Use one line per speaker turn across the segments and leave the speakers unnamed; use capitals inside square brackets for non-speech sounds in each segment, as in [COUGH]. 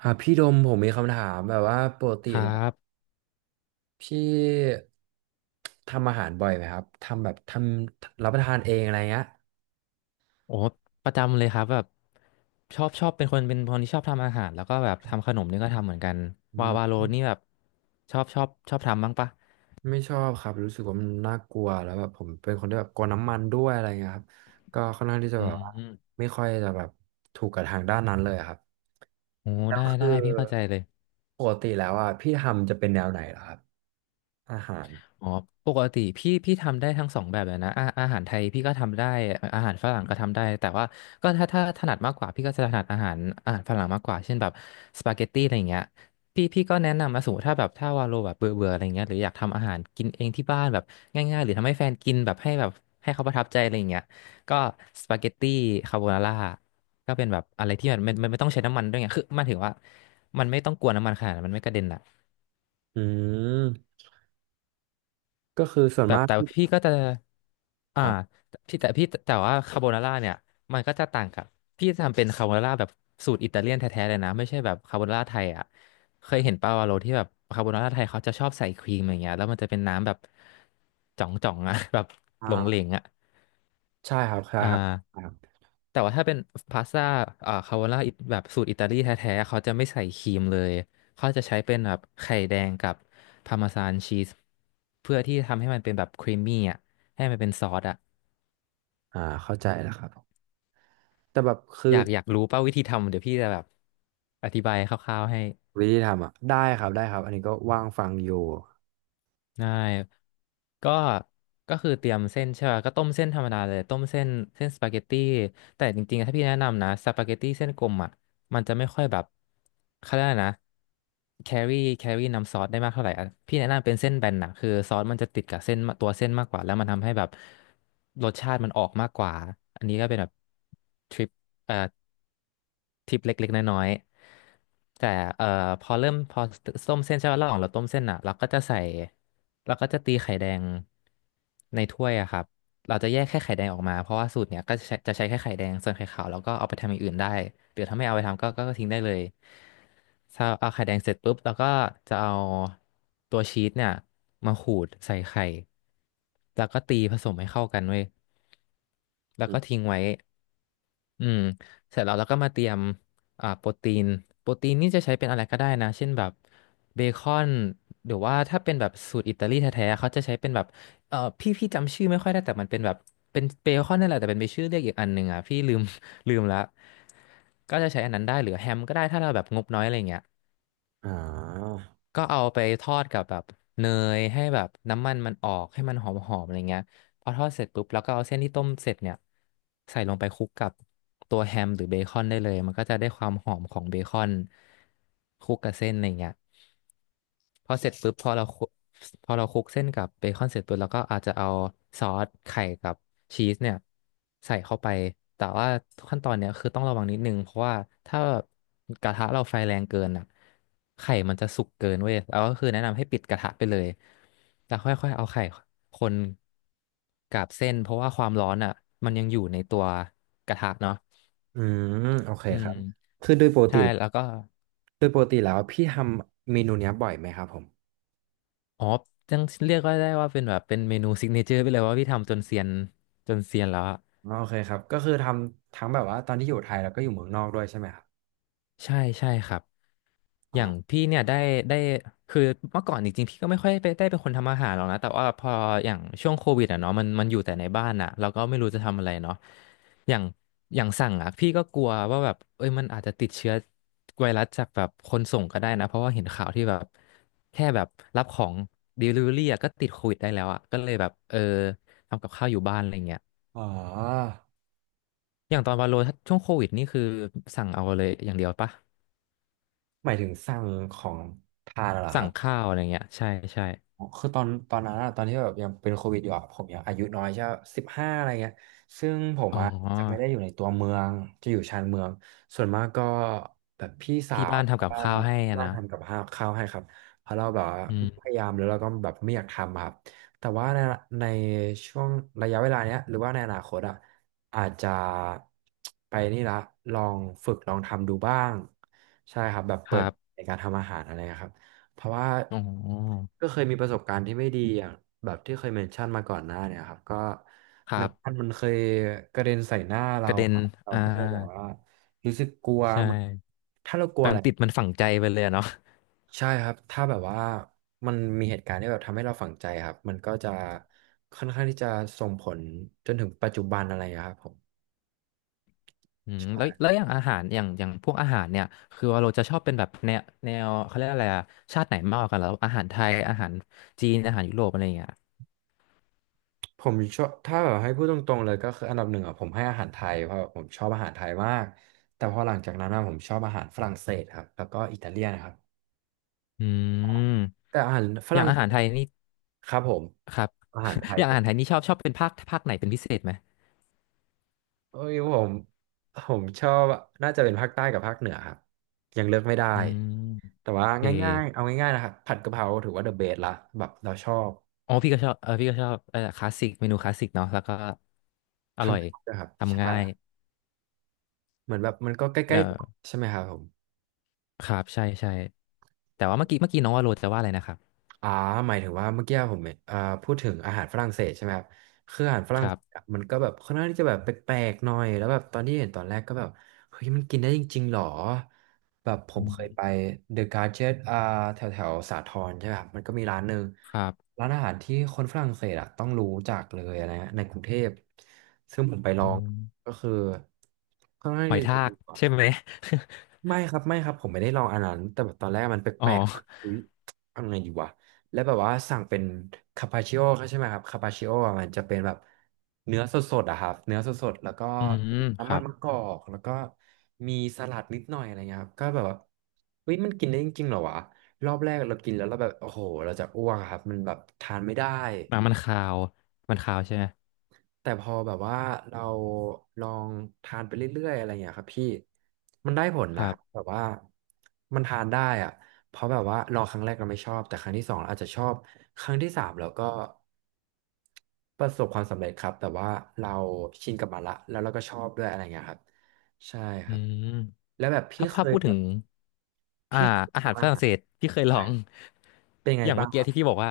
ครับพี่ดมผมมีคำถามแบบว่าปกติ
ครั
แล้ว
บ
พี่ทำอาหารบ่อยไหมครับทำแบบทำรับประทานเองอะไรเงี้ย
โอ้ประจำเลยครับแบบชอบเป็นคนที่ชอบทำอาหารแล้วก็แบบทำขนมนี่ก็ทำเหมือนกัน
อื
วาโล
ม
นี่แบบชอบทำบ้างปะ
ไม่ชอบครับรู้สึกว่ามันน่ากลัวแล้วแบบผมเป็นคนที่แบบกลัวน้ำมันด้วยอะไรเงี้ยครับก็ค่อนข้างที่จะ
อื
แบบว่า
ม
ไม่ค่อยจะแบบถูกกับทางด้านนั้นเลยอะครับ
โอ้
แล้ว
ได้
คือ
พี่เข้าใจเลย
ปกติแล้วอ่ะพี่ทำจะเป็นแนวไหนเหรอครับอาหาร
อ๋อปกติพี่ทำได้ทั้งสองแบบเลยนะอาหารไทยพี่ก็ทำได้อาหารฝรั่งก็ทำได้แต่ว่าก็ถ้าถนัดมากกว่าพี่ก็จะถนัดอาหารฝรั่งมากกว่าเช่นแบบสปาเกตตี้อะไรอย่างเงี้ยพี่ก็แนะนำมาสูมถ้าแบบถ้าวาโลแบบเบื่อเบื่ออะไรเงี้ยหรืออยากทำอาหารกินเองที่บ้านแบบง่ายๆหรือทำให้แฟนกินแบบให้แบบให้เขาประทับใจอะไรอย่างเงี้ยก็สปาเกตตี้คาโบนาร่าก็เป็นแบบอะไรที่มันไม่ต้องใช้น้ำมันด้วยไงคือหมันถึงว่ามันไม่ต้องกวนน้ำมันขนาดนั้นมันไม่กระเด็นอ่ะ
อืมก็คือส่วน
แบบ
มาก
แต่
พี่
พี่ก็จะอ่า
อ่า
พี่แต่พี่แต่ว่าคาโบนาร่าเนี่ยมันก็จะต่างกับพี่จะทำเป็นคาโบนาร่าแบบสูตรอิตาเลียนแท้ๆเลยนะไม่ใช่แบบคาโบนาร่าไทยอ่ะเคยเห็นปาวาโลที่แบบคาโบนาร่าไทยเขาจะชอบใส่ครีมอย่างเงี้ยแล้วมันจะเป็นน้ำแบบจ่องๆอ่ะ [LAUGHS] แบบหลงเหลง
อ่า
อ่ะ
ใช่ครับใช่
อ่า
ครับครับ
แต่ว่าถ้าเป็นพาสต้าอ่าคาโบนาแบบสูตรอิตาลีแท้ๆเขาจะไม่ใส่ครีมเลยเขาจะใช้เป็นแบบไข่แดงกับพาร์เมซานชีสเพื่อที่ทำให้มันเป็นแบบครีมมี่อ่ะให้มันเป็นซอสอ่ะ
อ่าเข้าใจแล้วครับ แต่แบบคือ
อยากรู้ป่ะวิธีทำเดี๋ยวพี่จะแบบอธิบายคร่าวๆให้
วิธีทำอ่ะได้ครับได้ครับอันนี้ก็ว่างฟังอยู่
ได้ก็ก็คือเตรียมเส้นใช่ป่ะก็ต้มเส้นธรรมดาเลยต้มเส้นเส้นสปาเกตตี้แต่จริงๆอะถ้าพี่แนะนำนะสปาเกตตี้เส้นกลมอ่ะมันจะไม่ค่อยแบบเขาเรียกอะไรนะแครี่น้ำซอสได้มากเท่าไหร่อะพี่แนะนำเป็นเส้นแบนนะคือซอสมันจะติดกับเส้นาตัวเส้นมากกว่าแล้วมันทำให้แบบรสชาติมันออกมากกว่าอันนี้ก็เป็นแบบทริป เอ่อทิปเล็กๆน้อยๆแต่เอ่อพอเริ่มพอต้มเส้นใช่ไหมระหว่างเราต้มเส้นอ่ะเราก็จะตีไข่แดงในถ้วยอะครับเราจะแยกแค่ไข่แดงออกมาเพราะว่าสูตรเนี้ยก็จะใช้แค่ไข่แดงส่วนไข่ขาวเราก็เอาไปทำอย่างอื่นได้หรือถ้าไม่เอาไปทำก็ทิ้งได้เลยถ้าเอาไข่แดงเสร็จปุ๊บเราก็จะเอาตัวชีสเนี่ยมาขูดใส่ไข่แล้วก็ตีผสมให้เข้ากันเว้ยแล้ว
อื
ก็
ม
ทิ้งไว้ อืมเสร็จแล้วเราก็มาเตรียมอ่าโปรตีนโปรตีนนี่จะใช้เป็นอะไรก็ได้นะเช่นแบบเบคอนหรือว่าถ้าเป็นแบบสูตรอิตาลีแท้ๆเขาจะใช้เป็นแบบเออพี่จำชื่อไม่ค่อยได้แต่มันเป็นแบบเป็นเบคอนนั่นแหละแต่เป็นไปชื่อเรียกอีกอันหนึ่งอ่ะพี่ลืม [LAUGHS] ลืมละก็จะใช้อันนั้นได้หรือแฮมก็ได้ถ้าเราแบบงบน้อยอะไรเงี้ย
อ่า
ก็เอาไปทอดกับแบบเนยให้แบบน้ำมันมันออกให้มันหอมๆอะไรเงี้ยพอทอดเสร็จปุ๊บแล้วก็เอาเส้นที่ต้มเสร็จเนี่ยใส่ลงไปคลุกกับตัวแฮมหรือเบคอนได้เลยมันก็จะได้ความหอมของเบคอนคลุกกับเส้นอะไรเงี้ย พอเสร็จปุ๊บพอเราคลุกเส้นกับเบคอนเสร็จปุ๊บเราก็อาจจะเอาซอสไข่กับชีสเนี่ยใส่เข้าไปแต่ว่าขั้นตอนเนี่ยคือต้องระวังนิดนึงเพราะว่าถ้ากระทะเราไฟแรงเกินอ่ะไข่มันจะสุกเกินเว้ยแล้วก็คือแนะนำให้ปิดกระทะไปเลยแล้วค่อยๆเอาไข่คนกับเส้นเพราะว่าความร้อนอ่ะมันยังอยู่ในตัวกระทะเนาะ
อืมโอเค
อื
ครั
ม
บคือโดยปกติ
ใช่แล้วก็
โดยปกติแล้วพี่ทำเมนูเนี้ยบ่อยไหมครับผม
อ๋อยังเรียกว่าได้ว่าเป็นแบบเป็นเมนูซิกเนเจอร์ไปเลยว่าพี่ทำจนเซียนแล้วอะ
อ๋อโอเคครับก็คือทำทั้งแบบว่าตอนที่อยู่ไทยแล้วก็อยู่เมืองนอกด้วยใช่ไหมครับ
ใช่ใช่ครับอย่าง
อ่า
พี่เนี่ยได้คือเมื่อก่อนจริงๆพี่ก็ไม่ค่อยไปได้เป็นคนทำอาหารหรอกนะแต่ว่าพออย่างช่วงโควิดอ่ะเนาะมันอยู่แต่ในบ้านอ่ะเราก็ไม่รู้จะทำอะไรเนาะอย่างอย่างสั่งอ่ะพี่ก็กลัวว่าแบบเอ้ยมันอาจจะติดเชื้อไวรัสจากแบบคนส่งก็ได้นะเพราะว่าเห็นข่าวที่แบบแค่แบบรับของ Delivery อะก็ติดโควิดได้แล้วอ่ะก็เลยแบบทำกับข้าวอยู่บ้านอะไรเงี้ย
อ๋อ
อย่างตอนวาโลถ้าช่วงโควิดนี่คือสั่งเอาเลยอย่างเดียวปะ
หมายถึงสั่งของทานเหรอค
สั่
รั
ง
บ
ข้าวอะไรเงี้ยใช่ใช่
อ๋อคือตอนนั้นอะตอนที่แบบยังเป็นโควิดอยู่อะผมยังอายุน้อยใช่15อะไรเงี้ยซึ่งผม
อ๋อ
อะจะไม่ได้อยู่ในตัวเมืองจะอยู่ชานเมืองส่วนมากก็แบบพี่สา
ที่
ว
บ้าน
หรือ
ทำกับ
ว่า
ข้าวให้
ที่
อะ
บ้าน
นะ
ทำกับข้าวให้ครับเพราะเราแบบว่า
อื
พ
ม
ยายามหรือเราก็แบบไม่อยากทำอะครับแต่ว่าในในช่วงระยะเวลาเนี้ยหรือว่าในอนาคตอะอาจจะไปนี่ละลองฝึกลองทำดูบ้างใช่ครับแบบ
ค
เปิ
รั
ด
บ
ในการทำอาหารอะไรนะครับ เพราะว่า
อ๋อ
ก็เคยมีประสบการณ์ที่ไม่ดีอย่างแบบที่เคยเมนชั่นมาก่อนหน้าเนี่ยครับก็
ครั
น้ำมัน
บ
มันเคยกระเด็นใส่หน้า
ก
เรา
ระเด็น
อะเรา
อ่า
ก็แบบว่ารู้สึกกลัว
ใช่
เหมือนถ้าเรากลั
แบ
วอะ
บ
ไร
ติดมันฝังใจไปเลยอะเนาะ
ใช่ครับถ้าแบบว่ามันมีเหตุการณ์ที่แบบทำให้เราฝังใจครับมันก็จะค่อนข้างที่จะส่งผลจนถึงปัจจุบันอะไรอย่างเงี้ยครับผม
อืม
ใช่
แล้วอย่างอาหารอย่างพวกอาหารเนี่ยคือวาโาจะชอบเป็นแบบแนวเขาเรียกอะไรอะชาติไหนมากกว่ากันแล้วอาหารไทยอาหารจีนอาหารยุโรปอะไรอย่างเงี้ย
ผมชอบถ้าแบบให้พูดตรงๆเลยก็คืออันดับหนึ่งอ่ะผมให้อาหารไทยเพราะผมชอบอาหารไทยมากแต่พอหลังจากนั้นอะผมชอบอาหารฝรั่งเศสครับแล้วก็อิตาเลียนครับ
อืม
แต่อาหารฝ
อย่าง
รั่ง
อา
เศ
หาร
ส
ไทยนี่
ครับผม
ครับ
อาหารไท
[LAUGHS]
ย
อย่าง
ค
อา
รับ
หารไทยนี่ชอบเป็นภาคไหนเป็นพิเศษไหม
เอ้ยผมชอบน่าจะเป็นภาคใต้กับภาคเหนือครับยังเลือกไม่ได้
อืม
แต่ว่า
โอเค
ง่ายๆเอาง่ายๆนะครับผัดกะเพราถือว่าเดอะเบสละแบบเราชอบ
อ๋อพี่ก็ชอบเออพี่ก็ชอบเออคลาสสิกเมนูคลาสสิกเนาะแล้วก็อ
ท
ร่อย
ำนะครับ
ทำง่าย
ใช่เหมือนแบบมันก็ใก
เอ
ล้
อ
ๆใช่ไหมครับผม
ครับใช่ใช่ แต่ว่าเมื่อกี้น้องว่าโรจะว่าอะไรนะครับ
อ่าหมายถึงว่าเมื่อกี้ผมอ่าพูดถึงอาหารฝรั่งเศสใช่ไหมครับคืออาหารฝ
ค
รั่ง
รั
เศส
บ
อะมันก็แบบค่อนข้างที่จะแบบแปลกๆหน่อยแล้วแบบตอนที่เห็นตอนแรกก็แบบเฮ้ยมันกินได้จริงๆหรอแบบผ
อื
มเคย
ม
ไปเดอะการ์เจตแถวแถวสาทรใช่ไหมครับมันก็มีร้านหนึ่ง
ครับ
ร้านอาหารที่คนฝรั่งเศสอ่ะต้องรู้จักเลยนะฮะในกรุงเทพซึ่งผมไปลอ
อ๋อ
งก็คือค่อนข้าง
หอย
ที่จะ
ทากใช่ไหม
ไม่ครับไม่ครับผมไม่ได้ลองอันนั้นแต่แบบตอนแรกมันแป
[LAUGHS] อ๋อ
ลกๆอะอุ๊ยทำไงดีวะแล้วแบบว่าสั่งเป็นคาปาชิโอใช่ไหมครับคาปาชิโอมันจะเป็นแบบเนื้อสดๆอะครับเนื้อสดๆแล้วก็
อืม
มี
ค
น้ำมั
รั
น
บ
มะกอกแล้วก็มีสลัดนิดหน่อยอะไรเงี้ยครับก็แบบว่าเฮ้ยมันกินได้จริงๆเหรอวะรอบแรกเรากินแล้วเราแบบโอ้โหเราจะอ้วกอะครับมันแบบทานไม่ได้
อ่ะมันคาวมันคาวใช่ไหม
แต่พอแบบว่าเราลองทานไปเรื่อยๆอะไรอย่างเงี้ยครับพี่มันได้ผล
ค
นะค
รั
รับแบ
บ
บว่ามันทานได้อะเพราะแบบว่าลองครั้งแรกเราไม่ชอบแต่ครั้งที่สองเราอาจจะชอบครั้งที่สามเราก็ประสบความสำเร็จครับแต่ว่าเราชินกับมันละแล้วเราก็ชอบด้วยอะไรอย่างเงี้ยครับใช่ค
อื
รับ
ม
แล้วแบบพี่
ถ้า
เค
ภาพ
ย
พูด
แบ
ถึง
บ
อ่า
พี่
อา
เค
หา
ย
ร
ทำ
ฝ
อา
รั่ง
หาร
เศสพี่เคยลอ
ใต้
ง
เป็น
[LAUGHS]
ไง
อย่าง
บ้า
เมื่
ง
อ
ค
กี้
รั
ที่
บ
พี่บอกว่า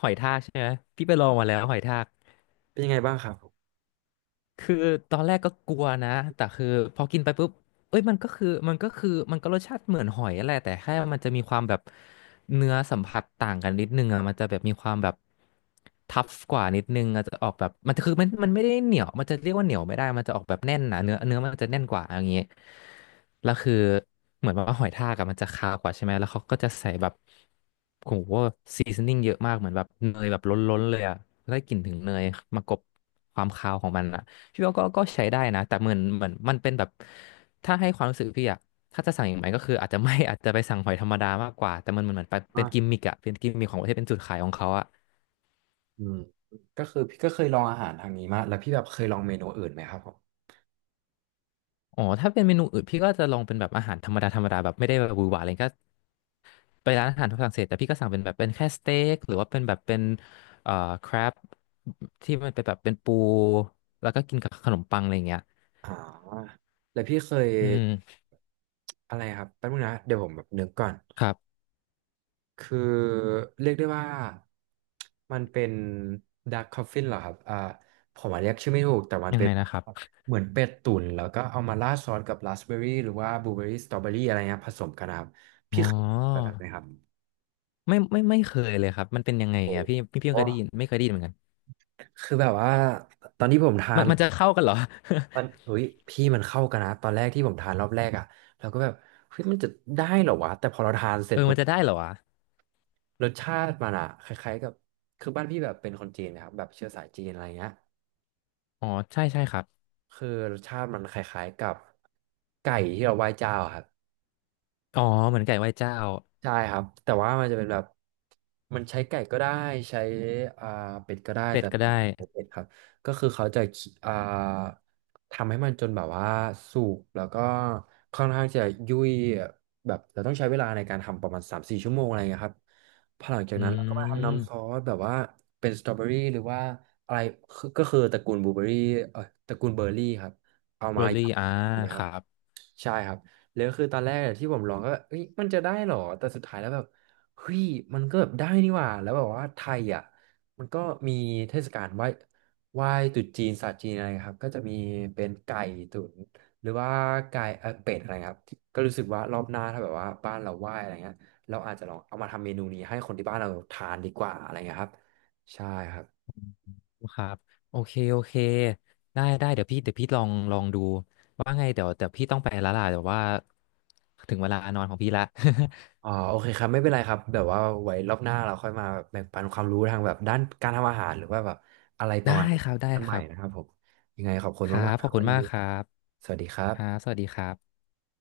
หอยทากใช่ไหมพี่ไปลองมาแล้วหอยทาก
เป็นยังไงบ้างครับผม
คือตอนแรกก็กลัวนะ แต่คือพอกินไปปุ๊บเอ้ยมันก็รสชาติเหมือนหอยแหละแต่แค่มันจะมีความแบบเนื้อสัมผัสต่างกันนิดนึงอ่ะมันจะแบบมีความแบบทัฟกว่านิดนึงอาจจะออกแบบมันจะคือมันไม่ได้เหนียวมันจะเรียกว่าเหนียวไม่ได้มันจะออกแบบแน่นนะเนื้อมันจะแน่นกว่าอย่างงี้แล้วคือเหมือนแบบว่าหอยทากอะมันจะคาวกว่าใช่ไหมแล้วเขาก็จะใส่แบบโหซีซนนิ่งเยอะมากเหมือนแบบเนยแบบล้นๆเลยอ่ะได้กลิ่นถึงเนยมากลบความคาวของมันอะ พี่ว่าก็ใช้ได้นะแต่เหมือนมันเป็นแบบถ้าให้ความรู้สึกพี่อะถ้าจะสั่งอย่างไรก็คืออาจจะไม่ [LAUGHS] อาจจะไปสั่งหอยธรรมดามากกว่าแต่มันเหมือนเหมือนปเป็นกิม
ว่า
มิกอะเป็นกิมมิกของประเทศเป็นจุดขายของเขาอะ
อืมก็คือพี่ก็เคยลองอาหารทางนี้มาแล้วพี่แบบเคยลองเมนูอื่นไหมครับผม
อ๋อถ้าเป็นเมนูอื่นพี่ก็จะลองเป็นแบบอาหารธรรมดาแบบไม่ได้แบบหวือหวาอะไรก็ไปร้านอาหารฝรั่งเศสแต่พี่ก็สั่งเป็นแบบเป็นแค่สเต็กหรือว่าเป็นแบบเป็นเอ่อครบที่มันเป็นแบบเป็นปูแล้วก็กินกับขนมปังอะไรอย่างเงี้ย
อ่าแล้วพี่เคย
อืม
อะไรครับแป๊บนึงนะเดี๋ยวผมแบบนึกก่อน
ครับ
คือเรียกได้ว่ามันเป็นด a r k กคอฟฟินเหรอครับผมอาจเรียกชื่อไม่ถูกแต่มัน
ยัง
เป็
ไง
น
นะครับ
เหมือนเป็ดตุ๋นแล้วก็เอามาราดซอสกับราสเบอร์รี่หรือว่าบลูเบอร์รี่สตรอเบอรี่อะไรเงี้ยผสมกันนะครับ
อ๋
พี่
อ
เคยแบบนั้นไหมครับ
ไม่เคยเลยครับมันเป็นยังไง
โอ้
อ่ะพี่
โห
เคยได้ยินไม่เคยได้ยินเหมือนกัน
คือแบบว่าตอนที่ผมทา
มัน
น
มันจะเข้ากันเหรอ
มันอุ้ยพี่มันเข้ากันนะตอนแรกที่ผมทานรอบแรกอ่ะเราก็แบบเฮ้ยมันจะได้เหรอวะแต่พอเราทานเส
[LAUGHS]
ร็
เอ
จ
อ
ปุ๊
มัน
บ
จะได้เหรอวะ
รสชาติมันอ่ะคล้ายๆกับคือบ้านพี่แบบเป็นคนจีนนะครับแบบเชื้อสายจีนอะไรเงี้ย
อ๋อใช่ใช่ครับ
คือรสชาติมันคล้ายๆกับไก่ที่เราไหว้เจ้าอะครับ
อ๋อเหมือนไก่ไหว้เจ้า
ใช่ครับแต่ว่ามันจะเป็นแบบมันใช้ไก่ก็ได้ใช้อ่าเป็ดก็ได้
เป็ด
แต่
ก็ได้
เป็ดครับก็คือเขาจะอ่าทำให้มันจนแบบว่าสุกแล้วก็ค่อนข้างจะยุ่ยแบบเราต้องใช้เวลาในการทำประมาณสามสี่ชั่วโมงอะไรเงี้ยครับพอหลังจาก
อื
นั้นเราก็มาทำน้ำซอ
ม
สแบบว่าเป็นสตรอเบอรี่หรือว่าอะไรคือก็คือตระกูลบลูเบอรี่เออตระกูลเบอร์รี่ครับเอา
เบ
มา
อร์
ย
รี่อ่า
ำเลยค
ค
รับ
รับ
ใช่ครับแล้วคือตอนแรกอะที่ผมลองก็แบบเอ้ยมันจะได้เหรอ แต่สุดท้ายแล้วแบบเฮ้ยมันก็แบบได้นี่หว่าแล้วแบบว่าไทยอ่ะมันก็มีเทศกาลไหว้ตรุษจีนศาสตร์จีนอะไรครับก็จะมีเป็นไก่ตุ๋นหรือว่าไก่เป็ดอะไรครับก็รู้สึกว่ารอบหน้าถ้าแบบว่าบ้านเราไหว้อะไรเงี้ยเราอาจจะลองเอามาทำเมนูนี้ให้คนที่บ้านเราทานดีกว่าอะไรเงี้ยครับใช่ครับ
ครับโอเคโอเคได้ได้เดี๋ยวพี่ลองดูว่าไงเดี๋ยวพี่ต้องไปแล้วล่ะเดี๋ยวว่าถึงเวลานอนของพี่ละ
อ๋อโอเคครับไม่เป็นไรครับแบบว่าไว้รอบหน้าเราค่อยมาแบ่งปันความรู้ทางแบบด้านการทำอาหารหรือว่าแบบอะไร
[LAUGHS]
ป
ได้
ระมาณนั้น
ครับได้
กันให
ค
ม่
รั
นะค
บ
รับผม ยังไงขอบคุณ
ครั
มาก
บ
ๆ
ข
ค
อ
รั
บ
บ
คุ
วั
ณ
น
มา
นี้
กครับ
สวัสดีครั
ค
บ
รับสวัสดีครับ